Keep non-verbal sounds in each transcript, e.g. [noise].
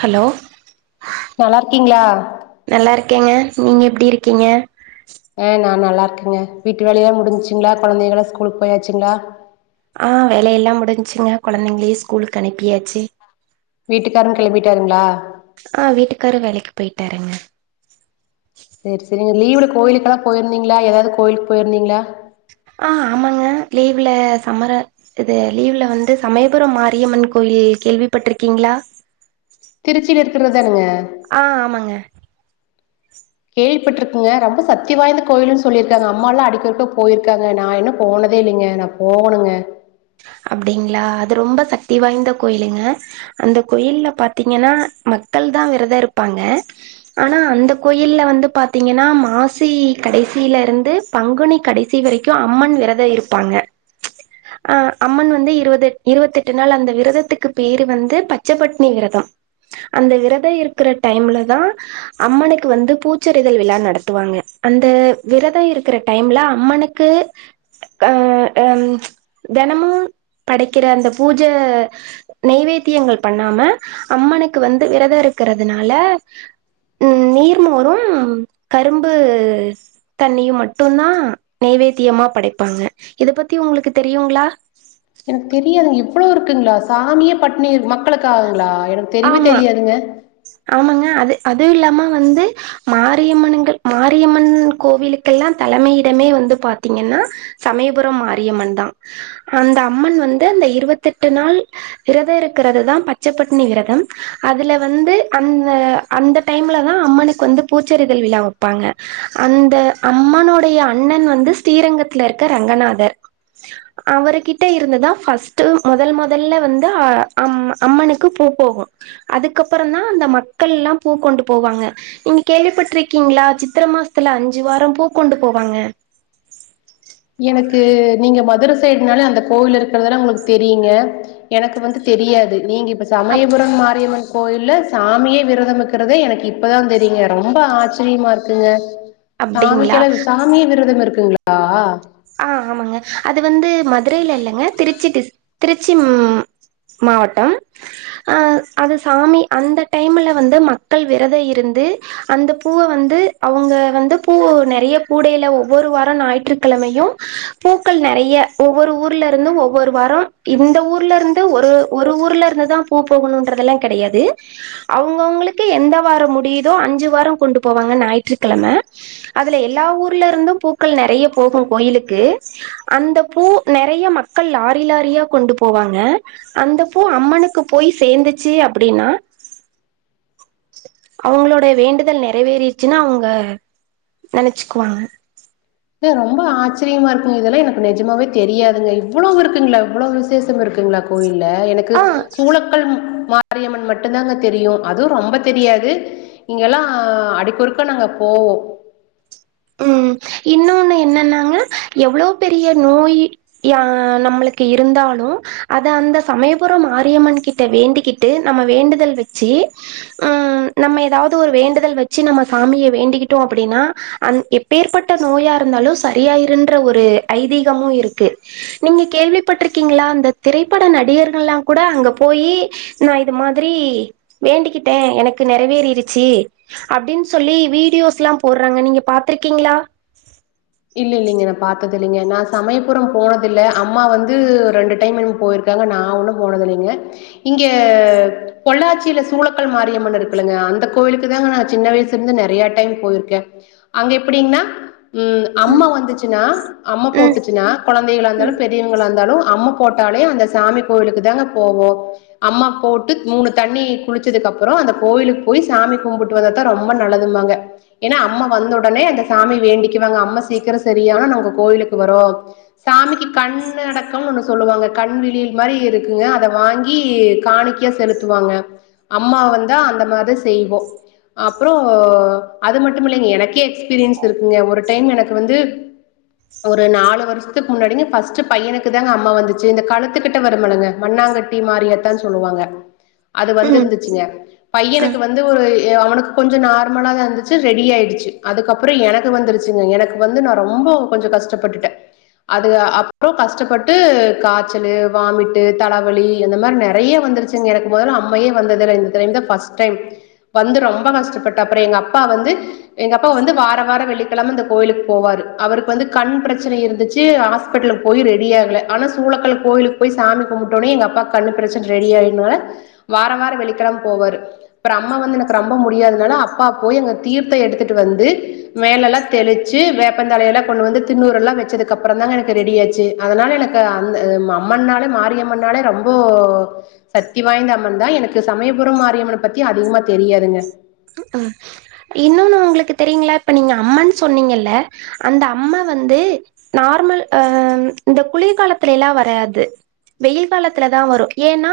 hello நல்லா இருக்கீங்களா நல்லா இருக்கேங்க நீங்க எப்டி இருக்கீங்க ஆ நா நல்லா இருக்கேங்க வீட்டு வேலையல்லா முடிஞ்ச்சிங்களா கொழந்தைங்கல்லா ஸ்கூலுக்கு போயாச்சுங்களா ஆ வேலையல்லா முடிஞ்சிங்க கொழந்தைங்களையு ஸ்கூலுக்கு அனுப்பியாச்சு வீட்டுக்காரு கெளம்பிட்டாருங்களா ஆ வீட்டுக்காரு வேலைக்கி போயிட்டாருங்க சேரி சேரிங்க லீவ்ல கோயிலுக்கு எல்லா போயிருந்தீங்களா ஏதாவது கோயிலுக்கு போயிருந்தீங்களா ஆ ஆமாங்க லீவ்ல சம்மர இது லீவ்ல வந்து சமயபுரம் மாரியம்மன் கோயில் கேள்விப்பட்ருக்கீங்களா திருச்சில இருக்றதுதானுங்க ஆ ஆமங்க கேள்விப்பட்ருக்கேங்க ரொம்ப சத்தி வாய்ந்த கோயிலுன்னு சொல்லிருக்காங்க அம்மால்லா அடிக்கொருக்க போயிருக்காங்க நா இன்னு போனதே இல்லைங்க நா போகணுங்க அப்டிங்களா அது ரொம்ப சக்தி வாய்ந்த கோயிலுங்க அந்த கோயில்ல பாத்தீங்கன்னா மக்கள்தா விரதோ இருப்பாங்க ஆனா அந்த கோயில்ல வந்து பாத்தீங்கன்னா மாசி கடைசில இருந்து பங்குனி கடைசி வரைக்கு அம்மன் விரதோ இருப்பாங்க அ அம்மன் வந்து இருவது இருவத்தெட்டு நாள் அந்த விரதத்துக்கு பேரு வந்து பச்சப்பட்னி விரதம் அந்த விரத இருக்கிற டைம்லதா அம்மனுக்கு வந்து பூச்சறிதல் விழா நடத்துவாங்க அந்த விரத இருக்கிற டைம்ல அம்மனுக் கு ஆ அம் தெனமு படைக்கிற அந்த பூஜ நெவேத்தியங்கள் பண்ணாம அம்மனுக்கு வந்து விரத இருக்கறதுனால ம் நீர்மோரும் கரும்பு தண்ணியும் மட்டுந்தா நெவேத்தியமா படைப்பாங்க இத பத்தி உங்ளுக்கு தெரியுங்ளா எனக்கு தெரியாதுங் இவ்வளோ இருக்குங்ளா சாமியே பட்னி மக்களுக்காகங்ளா எனக்கு தெரியவே ஆமா தெரியாதுங்க ஆமாங்க அது அதுவு இல்லாம வந்து மாரியம்மனுங்கள் மாரியம்மன் கோவிலுக்கெல்லா தலைமையிடமே வந்து பாத்தீங்கென்னா சமயபுரம் மாரியம்மன்தா அந்த அம்மன் வந்து அந்த இருவெத்தெட்டு நாள் விரத இருக்கிறதுதா பச்சப்பட்னி விரதம் அதுல வந்து அந்த அந்த டைம்லதா அம்மனுக்கு வந்து பூச்செறிதல் விழா வப்பாங்க அந்த அம்மனுடைய அண்ணன் வந்து ஸ்ரீரங்கத்துல இருக்க ரங்கநாதர் அவருகிட்ட இருந்துதா ஃபஸ்ட்டு மொதல் மொதல்ல வந்து அ அம் அம்மனுக்கு பூ போகு அதுக்கப்புறோந்தா அந்த மக்கள்லா பூ கொண்டு போவாங்க நீங்க கேள்விப்பட்டிருக்கீங்ளா சித்திர மாஸ்த்துல அஞ்சு வாரோ பூ கொண்டு போவாங்க எனக்கு நீங்க மதுர சைடுனாலே அந்த கோவில் இருக்கிறதுல்லா உங்களுக் தெரியுங்க எனக்கு வந்து தெரியாது நீங்க இப்ப அப் சமயபுரம் மாரியம்மன் கோயில்ல சாமியே விரதம்க்கிறதே எனக்கு இப்பதா தெரியுங்க ரொம்ப ஆச்சரியமா இருக்குங்க அப்டிங்களா சாமிக்கெலா சாமியே விரதம் இருக்குங்ளா ஆ ஆமாங்க அது வந்து மதுரையில இல்லைங்க திருச்சி டிஸ் திருச்சி ம் மாவட்டம் அ அது சாமி அந்த டைமுல வந்து மக்கள் விரத இருந்து அந்த பூவ வந்து அவுங்க வந்து பூ நெறைய கூடையில ஒவ்வொரு வாரோ ஞாய்ற்றுக்கிழமை யு பூக்கள் நெறய ஒவ்வொரு ஊர்ல இருந்து ஒவ்வொரு வாரோ இந்த ஊர்ல இருந்து ஒரு ஒரு ஊர்ல இருந்துதா பூ போகணுன்றதெல்லா கெடையாது அவுங்கவுங்களுக்கு எந்த வாரோ முடியுதோ அஞ்சு வாரோ கொண்டு போவாங்க ஞாயிற்றுக்கிழம அதுல எல்லா ஊர்ல இருந்து பூக்கள் நெறைய போகு கோயிலுக்கு அந்த பூ நெறைய மக்கள் லாரி லாரியா கொண்டு போவாங்க அந்த பூ அம்மனுக்கு போய் சேந்துச்சு அப்படீனா அவுங்களோட வேண்டுதல் நிறைவேறிட்ச்சுனு அவுங்க நெனச்சுக்குவாங்க ஏ ரொம்ப ஆச்சரியமா இருக்குங் இதெல்லா எனக்கு நெஜமாவே தெரியாதுங்க இவ்வளோ இருக்குங்ளா இவ்வளோ விசேஷம் இருக்குங்ளா கோயில்ல எனக்கு ஆ சூளக்கல் மாரிய ம்மன் மட்டுந்தாங்க தெரியு அதுவு ரொம்ப தெரியாது இங்கெல்லா ஆடிக்கொருக்க நாங்க போவோ ம் இன்னோனு என்னன்னாங்க எவ்வளோ பெரிய நோயி யா நம்மளுக்கு இருந்தாலு அத அந்த சமயபுரம் மாரியம்மன் கிட்ட வேண்டிக்கிட் டு நம்ம வேண்டுதல் வெச்சு ம் நம்ம எதாவ்து ஒரு வேண்டுதல் வெச்சு நம்ம சாமிய வேண்டிக்கிட்டோ அப்படீனா அந் எப்பேற்பட்ட நோயா இருந்தாலு சரியாயிருன்ற ஒரு ஐதீகமு இருக்கு நீங்க கேள்விப்பட்ருக்கீங்களா அந்த திரைப்பட நடிகர்கள்லா கூட அங்க போயி நா இது மாதிரி வேண்டிக்கிட்டே எனக்கு நெறைவேறிருச்சி அப்படின்னு சொல்லி வீடியோஸ் எல்லா போடுறாங்க நீங்க பாத்துருக்கீங்களா இல்ல இல்லைங்க நா பாத்தது இல்லைங்க நா சமயபுறோ போனதில்ல அம்மா வந்து ரெண்டு டைம் என்னமோ போயிருக் காங்க நா ஒன்னு போனதில்லைங்க இங்க பொள்ளாச்சியில சூலக்கல் மாரியம்மன் இருக்குல்லங்க அந்த கோவிலுக்கு தாங்க நா சின்ன வயசு இருந்து நெறையா டைம் போயிருக்கே அங்க எப்டிங்னா ம் அம்மா வந்துச்சுன்னா அம்மா ம் போட்டுச்சுனா கொழந்தைகளா இருந்தாலு ம் பெ ரியவங்களா இருந்தாலு அம்ம போட்டாலே அந்த சாமி கோவிலுக்கு தாங்க போவோ அம்மா போட்டு மூணு தண்ணி குளிச்சதுக்கப்புறோ அந்த கோவிலுக்கு போயி சாமி கும்புட் வந்த தா ரொம்ப நல்லதுமாங்க ஏனா அம்ம வந்த உடனே அந்த சாமி வேண்டிக்குவாங்க அம்ம சீக்கிரோ செரியான நா உங்க கோயிலுக்கு வரோ சாமிக்கு கண் அடக்கம்னு ஒன்னு சொல்லுவாங்க கண் விழியல் மாரி இருக்குங்க அத வாங்கி காணிக் கை செலுத்துவாங்க அம்மா வந்தா அந்த மாதிரி செய்வோ அப்றோ அது மட்டு இல்லைங்க எனக்கே எக்ஸ்பீரியன்ஸ் இருக்குங்க ஒரு டைம் எனக் கு வந்து ஒரு நாலு வருஷத்துக்கு முன்னாடிங்க ஃபர்ஸ்டு பையனுக்கு தாங்க அம்மா வந்துச்சு இந்த கழுத்துக்கிட்ட வருமலங்க மண்ணாங்க ட்டி மாரியாத்தானு சொல்லுவாங்க அது ம் வந்துருந்துச்சுங்க ஆ பையனுக்கு வந் து ஒரு அவனுக்கு கொஞ்சோ நார்மலாதா இருந்துச்சு ரெடி ஆயிடுச்சு அதுக்கப்றோ எனக்கு வந்துருச்சுங்க எனக் எனக்கு வந்து நா ரொம்போ கொஞ்ச கஷ்டப்பட்டுட்டே அது அப்றோ கஷ்டப்பட்டு காய்ச்சலு வாமிட்டு தலவலி இந்த மாரி நெறையா வந்துருச்சு ங்க எனக்கு மொதல்லா அம்மையே வந்தது இல்ல இந்த தடவைங்தா ஃபர்ஸ் டைம் வந்து ரொம்ப கஷ்டப்பட்டு அப்றோ எங்க அப்பா வந்து எங்க அப்பா வந்து வார வார வெள்ளிக்கெழம இந்த கோயிலுக்கு போவாரு அவருக்கு வந்து கண் பிரச்சனை இருந்துச்சு ஹாஸ்பிட்டலுக்கு போயி ரெடி ஆகல ஆனா சூளக்கல் கோயிலுக் போயி சாமி கும்புட்டோனே எங்க அப்பாக்கு கண்ணு பிரச்சன ரெடி ஆயினால வாரோ வாரோ வெள்ளிக்கெழம போவாரு அப்புறம் அம்மா வந்து எனக்கு ரொம்ப முடியாததுனால அப்பா போயி அங்க தீர்த்தோ எடுத்துட்டு வந்து மேலெல்லா தெளிச்சு வேப்பந்தலையெல்லா கொண்டு வந்து தின்ணூறெல்லா வச்சதுக்கு அப்றோ தாங்க எனக்கு ரெடி ஆச்சு அதனால எனக் அந்த அ அம்மனாலே மாரியம்மனாலே ரொம்போ சக்தி வாய்ந்த அம்மன் தா எனக்கு சமயபுறோ மாரியம்மன பத்தி அதிகமா தெரியாதுங்க ம் இன்னொன்னு உங்களுக்கு தெரியுங்களா இப்ப நீங்க அம்மன்னு சொன்னீங்கல்ல அந்த அம்மா வந்து நார்மல் அ இந்த குளிர்காலத்துல எல்லா வராது வெயில் காலத்துல தா வரு ஏனா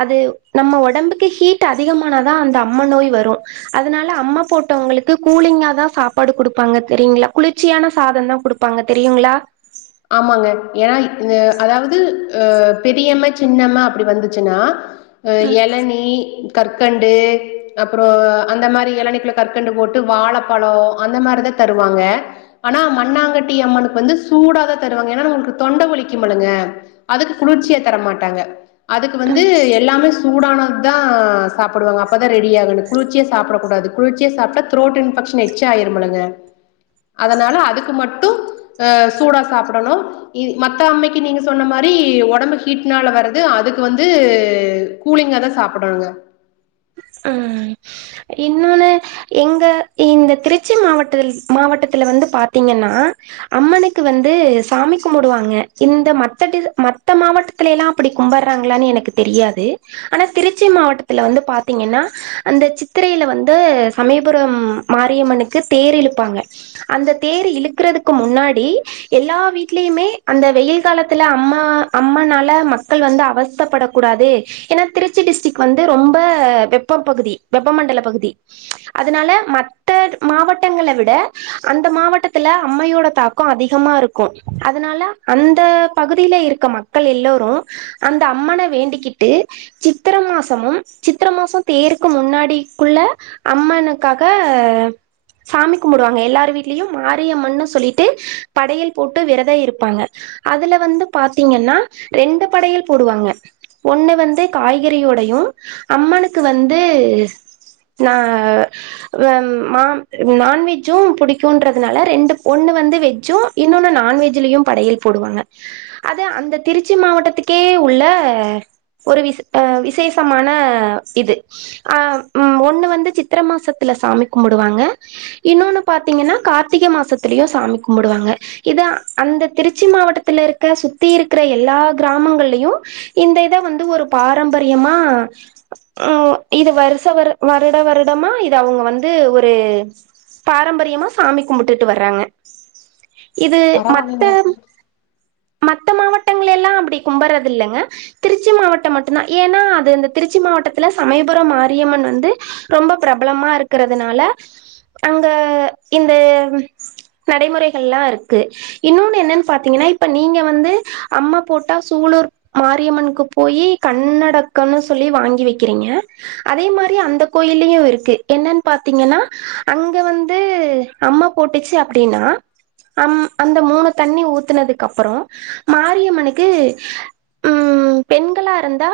அது நம்ம உடம்புக்கு ஹீட் ஆ அதிகமான தா அந்த அம்ம நோய் வரு அதனால அம்மா போட்டவங்களுக்கு கூலிங்கா தா சாப்பாடு குடுப்பாங்க தெரியுங்களா குளிர்ச்சியான சாதோந்தா குடுப் ப்பாங்க தெரியுங்களா ஆமாங்க ஏனா இது அதாவது அ பெரியம்ம சின்னம்ம அப்டி வந்துச்சுன்னா அ ம் எளநீ கற்கண்டு அப்றோ அந்த மாரி எளநீக்குள்ள கற்கண்டு போட்டு வாழப்பழோ அந்த மாரிதா தருவாங்க ஆனா மண்ணாங்கட்டி அம்மனுக்கு வந்து சூடாதா தருவாங்க ஏனா நம்மளுக்கு தொண்ட வலிக்குமுல்லங்க அதுக்கு குளுர்ச்சியா தர மாட்டாங்க அதுக்கு வந்து ம் எல்லாமே சூடானது தா சாப்புடுவாங்க அப்பதா ரெடி ஆகுனு குளுர்ச்சியா சாப்டக்கூடாது குளுர்ச்சியா சாப்டா த்ரோட் இன்பக்ஷன் எச்ச ஆயிருமுல்லங்க அதனால அதுக்கு மட்டு அ சூடா சாப்புடணு இ மத்த அம்மைக்கு நீங்க சொன்ன மாரி ஒடம்பு ஹீட்னால வர்றது அதுக்கு வந்து கூலிங்கா தா சாப்டணுங்க ம் இன்னோனு எங்க இந்த திருச்சி மாவட்டல் மாவட்டத்துல வந்து பாத்தீங்கன்னா அம்மனுக்கு வந்து சாமி கும்பிடுவாங்க இந்த மத்டி மத்த மாவட்ட த்தி எல்லா அப்பிடி கும்படுறாங்களனு எனக்கு தெரியாது ஆனா திருச்சி மாவட்டத்தில வந்து பாத் த்தீங்கன்னா அந்த சித்திரையில வந்து சமயபுரம் மாரியம்மனுக்கு தேர் இழுப்பாங்க அந்த தேர் இழுக்குறதுக்கு முன்னாடி எல்லா வீட்லியுமே அந்த வெயில் காலத்துல அம்மா அம்மனால மக்கள் வந்து அவஸ்தப்பட கூடாது ஏன்னா திருச்சி டிஸ்டிக் வந்து ரொம்ப வெப்ப பகுதி வெப்பமண்டல பகுதி அதனால மத்த மாவட்டங்கள விட அந்த மாவட்டத்துல அம்மையோட தாக் க்கோ அதிகமா இருக்கு அதனால அந்த பகுதியில இருக்க மக்கள் எல்லோரு அந்த அம்மன வேண்டிக்கிட்டு சித்திர மாசமும் சித்திர மாசம் தேருக்கு முன்னாடிக்குள்ள அம்மனுக்காக சாமி கும்புடுவாங்க எல்லார வீட்லியு மாரியம்மன் சொல்லிட்டு படையல் போட்டு விரதம் இருப்பாங்க அதுல வந்து பாத்தீங்கன்னா ரெண்டு படையல் போடுவாங்க ஒன்னு வந்து காய்கறியோடையு அம்மனுக்கு வந்து நா வேம் மா நான்வெஜ்ஜும் புடிக்குன்றதுனால ரெண்டு ஒன்னு வந்து வெஜ்ஜு இன்னொன்னு நான்வெஜ்லயு படையில் போடுவாங்க அது அந்த திருச்சி மாவட்டத்துக்கே உள்ள ஒரு விச ஆ விசேஷமான இது அ ம் ஒன்னு வந்து சித்திர மாசத்துல சாமி கும்பிடுவாங்க இன்னொன்னு பாத்தீங்கன்னா கார்த்திக மாசத்துலியு சாமி கும்பிடுவாங்க இத அந்த திருச்சி மாவட்டத்துல இருக்க சுத்தி இருக்கிற எல்லா கிராமங்கள்லயு இந்த இத வந்து ஒரு பாரம்பரியமா ம் இது வருச வர வருட வருடமா இது அவுங்க வந்து ஒரு பாரம்பரியமா சாமி கும்பிட்டுட்டு வர்றாங்க இது மத்த பரவாயில்லைங்க மத்த மாவட்டங்கள் லே எல்லா அப்பிடி கும்பறது இல்லங்க திருச்சி மாவட்டம் மட்டும்தா ஏன்னா அது இந்த திருச்சி மாவட் ட்டத்துல சமயபுரம் மாரியம்மன் வந்து ரொம்ப பிரபலமா இருக்கிறதனால அங்க இந்த நடைமுறைகல்லா இருக்கு இன்னொன்னு என்னன் பாத்திங்கன்னா இப்ப நீங்க வந்து அம்மா போட்டா சூழூர் மாரியம்மனுக்கு போயி கண்ணடக்கம்ன்னு சொல்லி வாங்கி வைக்கிறீங்க அதே மாரி அந்த கோயிலயு இருக்கு என்னென் பாத்தீங்கன்னா அங்க வந்து அம்ம போட்டுச்சி அப்டின்னா அம் அந்த மூனு தண்ணி ஊத்துனதுக்கு அப்புறோ மாரியம்மனுக்கு ம் பெண்களா இருந்தா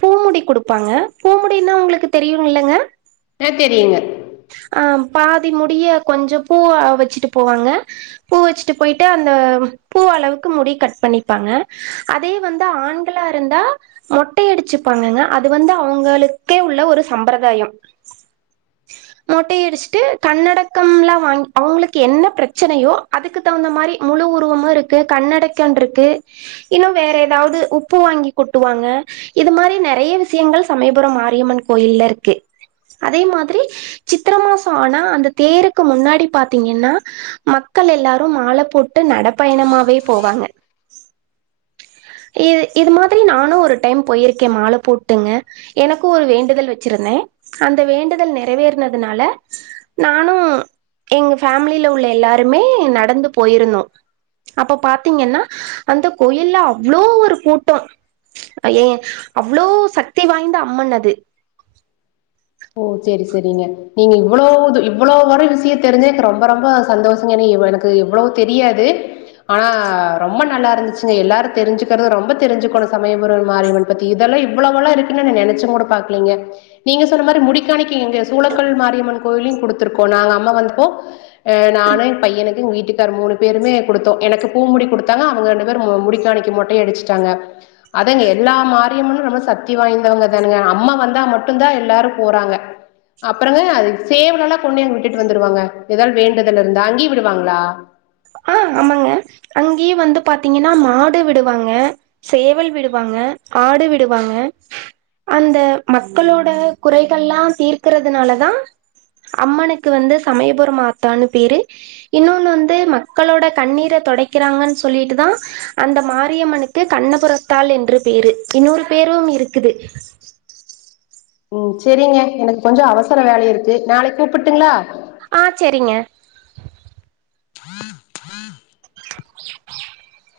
பூ முடி குடுக் ப்பாங்க பூ முடியன்னா உங்களுக்கு தெரியு இல்லங்க அ தெரியுங்க ஆ பாதி முடிய கொஞ்ச பூவ வச்சிட்டு போவாங்க பூ வச்சிட்டு போயிட்டு அந்த பூ அளவுக்கு முடி கட் பண்ணிப்பாங்க அதே வந்து ஆண்களா இருந்தா மொட்டை அடிச்சிப்பாங்கங்க அது வந்து அவங்களுக்கே உள்ள ஒரு சம்பிரதாயம் மொட்டையடிச்சிட்டு கன்னடக்கம்லா வாங்கி அவங்களுக்கு என்ன பிரச்சனையோ அதுக்கு த்குந்த மாரி முழு உருவமு இருக்கு கண்ணடக்க இருக்கு இன்னு வேற எதாவது உப்பு வாங்கி கொட்டுவாங்க இது மாரி நெறைய விஷயங்க சமயபுரம் மரியியம்மன் கோயில்ல இருக்கு அதே மாதிரி சித்ர மாசோ ஆனா அந்த தேருக்கு முன்னாடி பாத்தீங்கன்னா மக்கள் எல்லாரு மால போட்டு நடப்பயணமாவே போவாங்க [unintelligible] இது இது மாதிரி நானு ஒரு டைம் போயிருக்கே மா போட்டுங்க எனக்கு ஒரு வேண்டுதல் வெச்சிருந்தே அந்த வேண்டுதல் நிறைவேற துனால நானு எங்க ஃபேமிலில உள்ள எல்லாருமே நடந்து போயிருந்தோ அப்ப பாத்தீங்கன்னா அந்த கோயில்ல அவ்ளோ ஒரு கூட்டோ ஐயே அவ்ளோ சக்தி வாய்ந்த அம்மன் அது ஓ சேரி சேரிங்க நீங்க இவ்ளோ இது இவ்ளோ வர விஷயோ தெரிஞ்ச எனக்கு ரொம்ப ரொம்ப சந்தோஷங்க என்னா இவ்ளோ எனக் க்கு இவ்ளோ தெரியாது ஆனா ரொம்ப நல்லா இருந்துச்சிங்க எல்லாரு தெரிஞ்சிக்கறது ரொம்ப தெரிஞ்சுக்கணு சமயபுரம் மாரியம்மன் பத்தி இதெல்லா இவ்லோவல்லா இருக்குன்னு நா நெனைச்சிங் கூட பாக்கலீங்க நீங்க சொன்ன மாதிரி முடிக்கணிக்க எங்க சூளக்கல் மாரியம்மன் கோயில்லயு குடுத்திருக்கோ நாங்க அம்மா வந்தப்போ அ நானு எயா பையனுக்கு எங் வீட்டுக் காரு மூணு பேருமே குடுத்தோ எனக்கு பூ முடி குடுத்தாங்க அவங்க ரெண்டு பேரு முடிக்காணிக்க மொட்ட அடிச்சிட்டாங்க அதாங்க எல்லா மாரியம்மனு ரொம்ப சக்தி வாய்ந்தவங்க தானுங்க அம்மா வந்தா மட்டு தா எல்லாரு போறாங்க அப்றோங்க அது சேவல் எல்லா கொண்டு அங்க விட்டுட்டு வந்துருவாங்க ஏதாது வேண்டுதல இருந்தா அங்கேயே விடுவாங்ளா ஆ ஆமாங்க அங்கேயே வந்து பாத்தீங்கன்னா மாடு விடுவாங்க சேவல் விடுவாங்க ஆடு விடுவாங்க அந்த மக்களோட குறைகள்லா தீக்கறதுனால தா அம்மனுக்கு வந்து சமயபுரம் ஆத்தான்னு பேரு இன்னொன்னு வந்து ம மக்களோட கண்ணீர தொடைக்கிறாங்கன்னு சொல்லிட்டுதா அந்த மாரியம்மனுக்கு கண்ணபுறத்தால் என்று பேரு இன்னொரு பேரும் இருக்குது ம் செரிங்க எனக்கு கொஞ்சோ அவசர வேலை இருக்கு நாளைக்கு கூப்புட்டுங்ளா ஆ செரிங்க [inaudible] [inaudible]